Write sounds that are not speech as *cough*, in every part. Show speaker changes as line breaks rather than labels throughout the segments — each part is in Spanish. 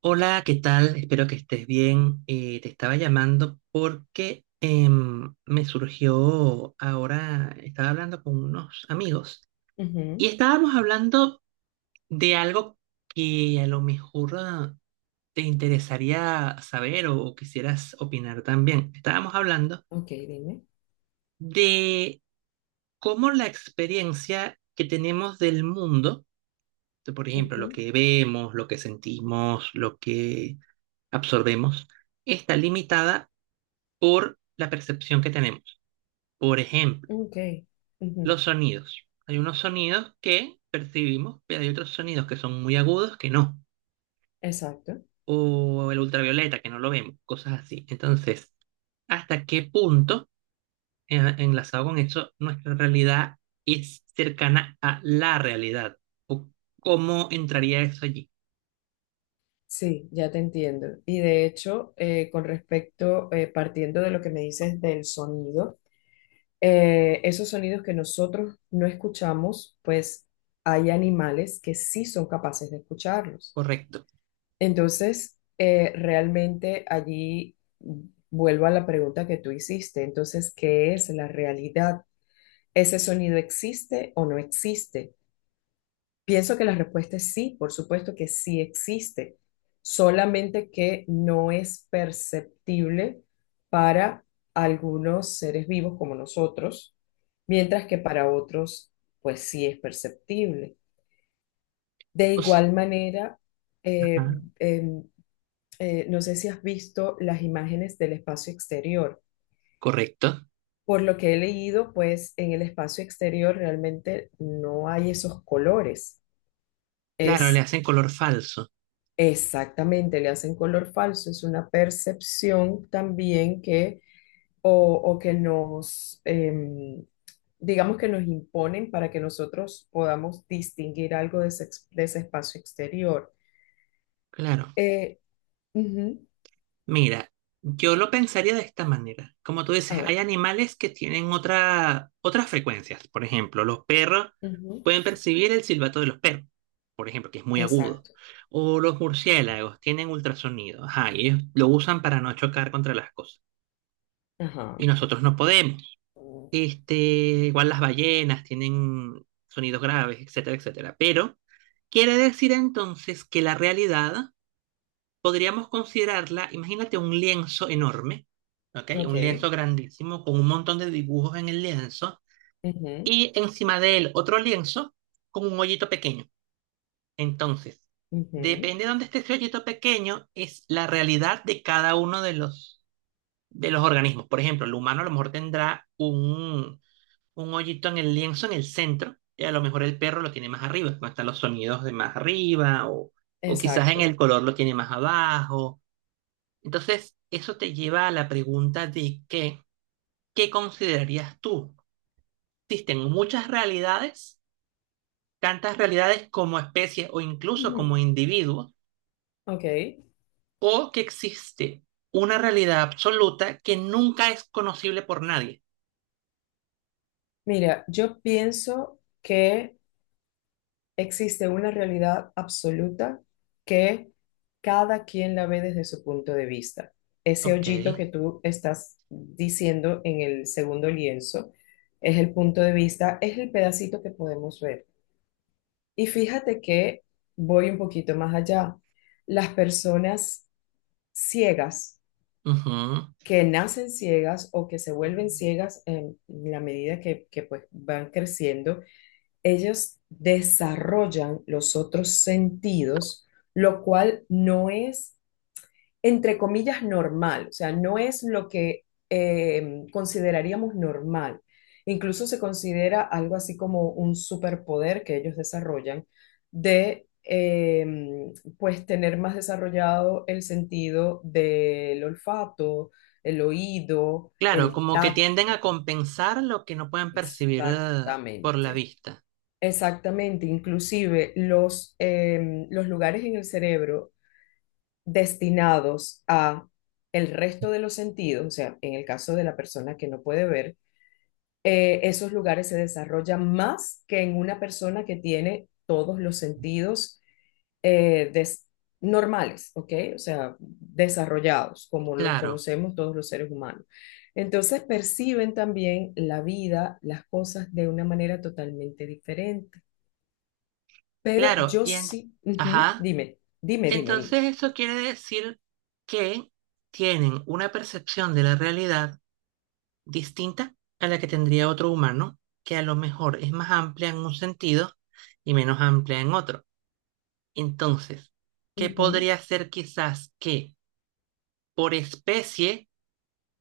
Hola, ¿qué tal? Espero que estés bien. Te estaba llamando porque me surgió ahora, estaba hablando con unos amigos y
Ujú.
estábamos hablando de algo que a lo mejor te interesaría saber o quisieras opinar también. Estábamos hablando
Ok, dime.
de cómo la experiencia que tenemos del mundo, de, por ejemplo, lo
Ujú.
que vemos, lo que sentimos, lo que absorbemos, está limitada por la percepción que tenemos. Por ejemplo,
Ok. Ujú.
los sonidos. Hay unos sonidos que percibimos, pero hay otros sonidos que son muy agudos que no.
Exacto.
O el ultravioleta, que no lo vemos, cosas así. Entonces, ¿hasta qué punto, enlazado con eso, nuestra realidad es cercana a la realidad? ¿O cómo entraría eso allí?
Sí, ya te entiendo. Y de hecho, con respecto, partiendo de lo que me dices del sonido, esos sonidos que nosotros no escuchamos, pues hay animales que sí son capaces de escucharlos.
Correcto.
Entonces, realmente allí vuelvo a la pregunta que tú hiciste. Entonces, ¿qué es la realidad? ¿Ese sonido existe o no existe? Pienso que la respuesta es sí, por supuesto que sí existe, solamente que no es perceptible para algunos seres vivos como nosotros, mientras que para otros, pues sí es perceptible. De
O s-
igual manera,
ajá,
eh, em, no sé si has visto las imágenes del espacio exterior.
correcto.
Por lo que he leído, pues en el espacio exterior realmente no hay esos colores.
Claro, le
Es
hacen color falso.
Exactamente, le hacen color falso. Es una percepción también que, o, o que nos, digamos que nos imponen para que nosotros podamos distinguir algo de ese, de ese espacio exterior.
Claro.
Eh, ujú.
Mira, yo lo pensaría de esta manera. Como tú dices,
A
hay
ver.
animales que tienen otras frecuencias. Por ejemplo, los perros
Ujú.
pueden percibir el silbato de los perros, por ejemplo, que es muy agudo.
Exacto.
O los murciélagos tienen ultrasonido. Ajá, y ellos lo usan para no chocar contra las cosas. Y
Ajá.
nosotros no podemos.
Ok.
Este, igual las ballenas tienen sonidos graves, etcétera, etcétera. Pero quiere decir entonces que la realidad podríamos considerarla, imagínate un lienzo enorme, ¿ok? Un lienzo grandísimo con un montón de dibujos en el lienzo
Ujú.
y encima de él otro lienzo con un hoyito pequeño. Entonces,
Ujú.
depende de dónde esté ese hoyito pequeño, es la realidad de cada uno de de los organismos. Por ejemplo, el humano a lo mejor tendrá un hoyito en el lienzo en el centro y a lo mejor el perro lo tiene más arriba, no están los sonidos de más arriba o quizás en
Exacto.
el color lo tiene más abajo, entonces, eso te lleva a la pregunta de ¿qué considerarías tú? Existen muchas realidades, tantas realidades como especies o incluso como
Ujú.
individuos,
Ok.
o que existe una realidad absoluta que nunca es conocible por nadie.
Mira, yo pienso que existe una realidad absoluta que cada quien la ve desde su punto de vista. Ese
Ok,
hoyito que tú estás diciendo en el segundo lienzo es el punto de vista, es el pedacito que podemos ver. Y fíjate que voy un poquito más allá. Las personas ciegas,
ujú.
que nacen ciegas o que se vuelven ciegas en la medida que pues van creciendo, ellos desarrollan los otros sentidos, lo cual no es, entre comillas, normal. O sea, no es lo que consideraríamos normal. Incluso se considera algo así como un superpoder que ellos desarrollan de, pues, tener más desarrollado el sentido del olfato, el oído,
Claro,
el
como que
tacto,
tienden a compensar lo que no pueden percibir por la
exactamente.
vista.
Exactamente, inclusive los lugares en el cerebro destinados a el resto de los sentidos, o sea, en el caso de la persona que no puede ver, esos lugares se desarrollan más que en una persona que tiene todos los sentidos eh, des- normales, ¿ok? O sea, desarrollados, como los
Claro,
conocemos todos los seres humanos. Entonces perciben también la vida, las cosas de una manera totalmente diferente. Pero
claro.
yo
Y en...
sí, ujú.
Ajá.
Dime, dime, dime,
Entonces,
dime.
eso quiere decir que tienen una percepción de la realidad distinta a la que tendría otro humano, que a lo mejor es más amplia en un sentido y menos amplia en otro. Entonces, ¿qué
Ujú.
podría ser quizás que por especie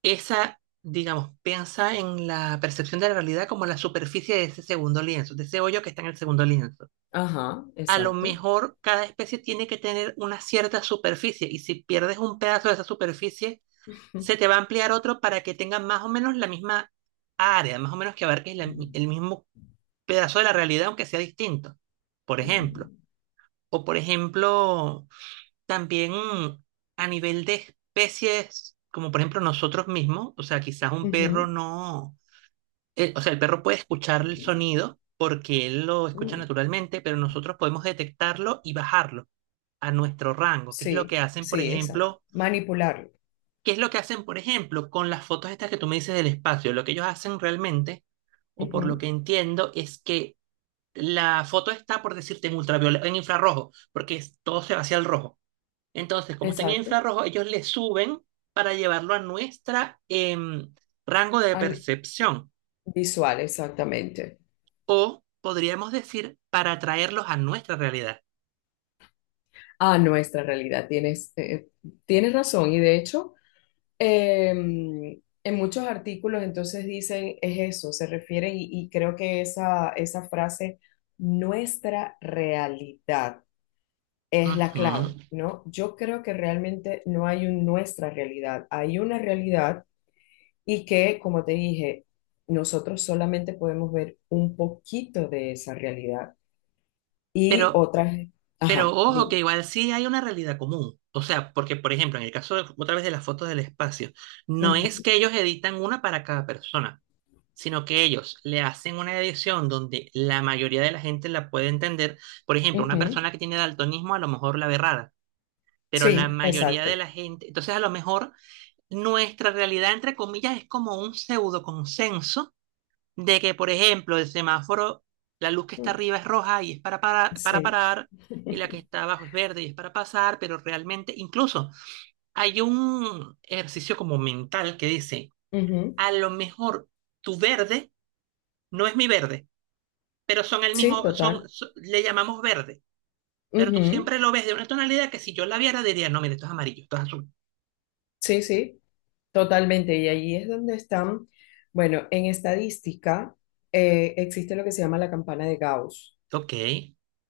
esa, digamos, piensa en la percepción de la realidad como la superficie de ese segundo lienzo, de ese hoyo que está en el segundo lienzo?
Ajá,
A lo
exacto.
mejor cada especie tiene que tener una cierta superficie y si pierdes un pedazo de esa superficie, se te va a ampliar otro para que tenga más o menos la misma área, más o menos que abarque el mismo pedazo de la realidad, aunque sea distinto, por
Ujú.
ejemplo. O por ejemplo, también a nivel de especies, como por ejemplo nosotros mismos, o sea, quizás un perro
Ujú.
no, o sea, el perro puede escuchar el sonido porque él lo escucha naturalmente, pero nosotros podemos detectarlo y bajarlo a nuestro rango, que es lo que
Sí,
hacen, por
sí, exacto.
ejemplo,
Manipularlo.
qué es lo que hacen, por ejemplo, con las fotos estas que tú me dices del espacio. Lo que ellos hacen realmente, o por lo
Ujú.
que entiendo, es que la foto está, por decirte, en ultravioleta, en infrarrojo, porque todo se va hacia el rojo. Entonces, como está en
Exacto.
infrarrojo, ellos le suben para llevarlo a nuestra rango de
An-
percepción,
visual, exactamente.
o podríamos decir, para traerlos a nuestra realidad.
A nuestra realidad. Tienes razón. Y de hecho. Eh, en muchos artículos entonces dicen es eso, se refieren y creo que esa frase, nuestra realidad, es la
Ujú.
clave, ¿no? Yo creo que realmente no hay un nuestra realidad, hay una realidad y que, como te dije, nosotros solamente podemos ver un poquito de esa realidad y
Pero
otras,
Pero
ajá,
ojo,
dime.
que igual sí hay una realidad común. O sea, porque, por ejemplo, en el caso otra vez de las fotos del espacio, no es
Ujú.
que ellos editan una para cada persona, sino que ellos le hacen una edición donde la mayoría de la gente la puede entender. Por ejemplo, una
Ujú.
persona que tiene daltonismo a lo mejor la ve rara, pero la
Sí,
mayoría de
exacto.
la gente, entonces a lo mejor nuestra realidad, entre comillas, es como un pseudo consenso de que, por ejemplo, el semáforo, la luz que está
Mm,
arriba es roja y es para
sí.
parar, y la que
*laughs*
está abajo es verde y es para pasar, pero realmente incluso hay un ejercicio como mental que dice,
Ujú.
a lo mejor tu verde no es mi verde, pero son el
Sí,
mismo,
total.
le llamamos verde, pero tú
Ujú.
siempre lo ves de una tonalidad que si yo la viera diría, no, mire, esto es amarillo, esto es azul.
Sí, sí, totalmente. Y allí es donde están, bueno, en estadística existe lo que se llama la campana de Gauss,
Ok,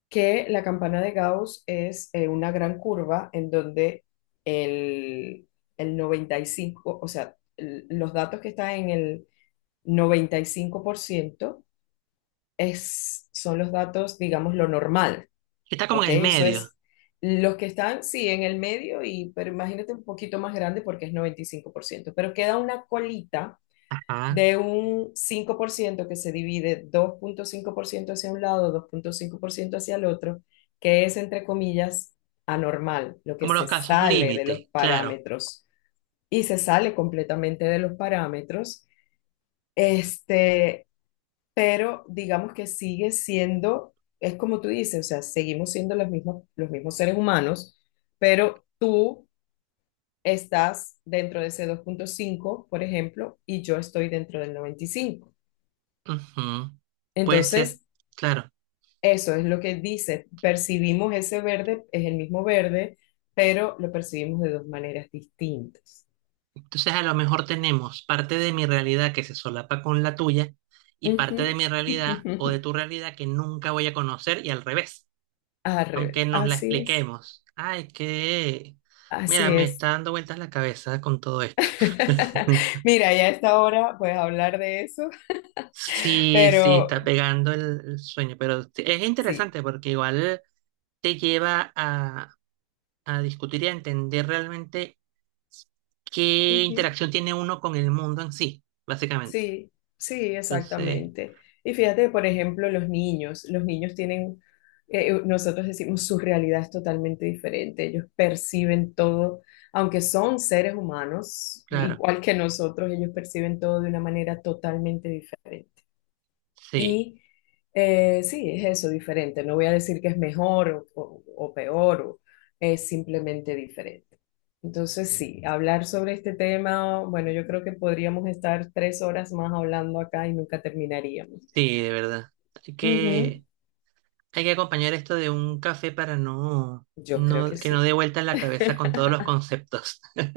que la campana de Gauss es una gran curva en donde el, el 95, o sea, los datos que están en el 95% es, son los datos, digamos, lo normal.
está como
Ok,
en el
eso
medio,
es. Los que están, sí, en el medio, y, pero imagínate un poquito más grande porque es 95%. Pero queda una colita
ajá,
de un 5% que se divide 2.5% hacia un lado, 2.5% hacia el otro, que es, entre comillas, anormal, lo que
como los
se
casos
sale de los
límite, claro.
parámetros y se sale completamente de los parámetros. Este, pero digamos que sigue siendo, es como tú dices, o sea, seguimos siendo los mismos seres humanos, pero tú estás dentro de ese 2.5, por ejemplo, y yo estoy dentro del 95.
Ujú. Puede ser,
Entonces,
claro.
eso es lo que dice, percibimos ese verde, es el mismo verde, pero lo percibimos de dos maneras distintas.
Entonces, a lo mejor tenemos parte de mi realidad que se solapa con la tuya y parte de
Ujú.
mi realidad o de
*laughs*
tu realidad que nunca voy a conocer y al revés,
Al
aunque
revés,
nos la
así es,
expliquemos. Ay, es que, mira,
así
me
es.
está dando vueltas la cabeza con todo esto.
*laughs*
*laughs*
Mira, ya a esta hora, pues hablar de eso.
Sí, sí, está
Pero
pegando el sueño, pero es
sí.
interesante porque igual te lleva a discutir y a entender realmente qué
Ujú.
interacción tiene uno con el mundo en sí, básicamente.
Sí, sí,
Entonces...
exactamente. Y fíjate, por ejemplo, los niños. Los niños tienen, nosotros decimos, su realidad es totalmente diferente. Ellos perciben todo, aunque son seres humanos,
Claro,
igual que nosotros, ellos perciben todo de una manera totalmente diferente.
sí,
Y sí, es eso, diferente. No voy a decir que es mejor o peor, es simplemente diferente. Entonces, sí, hablar sobre este tema, bueno, yo creo que podríamos estar 3 horas más hablando acá y nunca terminaríamos.
sí, de verdad. Hay
Ujú.
que, hay que acompañar esto de un café para no,
Yo creo
no,
que
que no
sí.
dé vueltas la cabeza con
*laughs*
todos los conceptos. *laughs*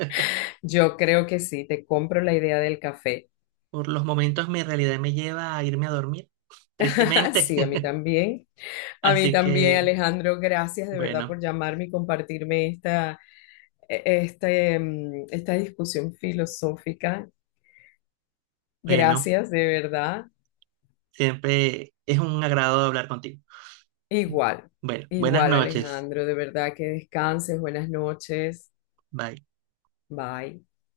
Yo creo que sí, te compro la idea del café.
Por los momentos mi realidad me lleva a irme a dormir, *laughs*
*laughs*
tristemente.
Sí, a mí
*laughs*
también. A mí
Así
también,
que,
Alejandro, gracias de verdad
bueno,
por llamarme y compartirme esta, e- este, mm, esta discusión filosófica.
bueno,
Gracias, de verdad.
siempre es un agrado hablar contigo. *laughs*
Igual,
Bueno, buenas
igual,
noches.
Alejandro, de verdad que descanses, buenas noches.
Bye.
Bye.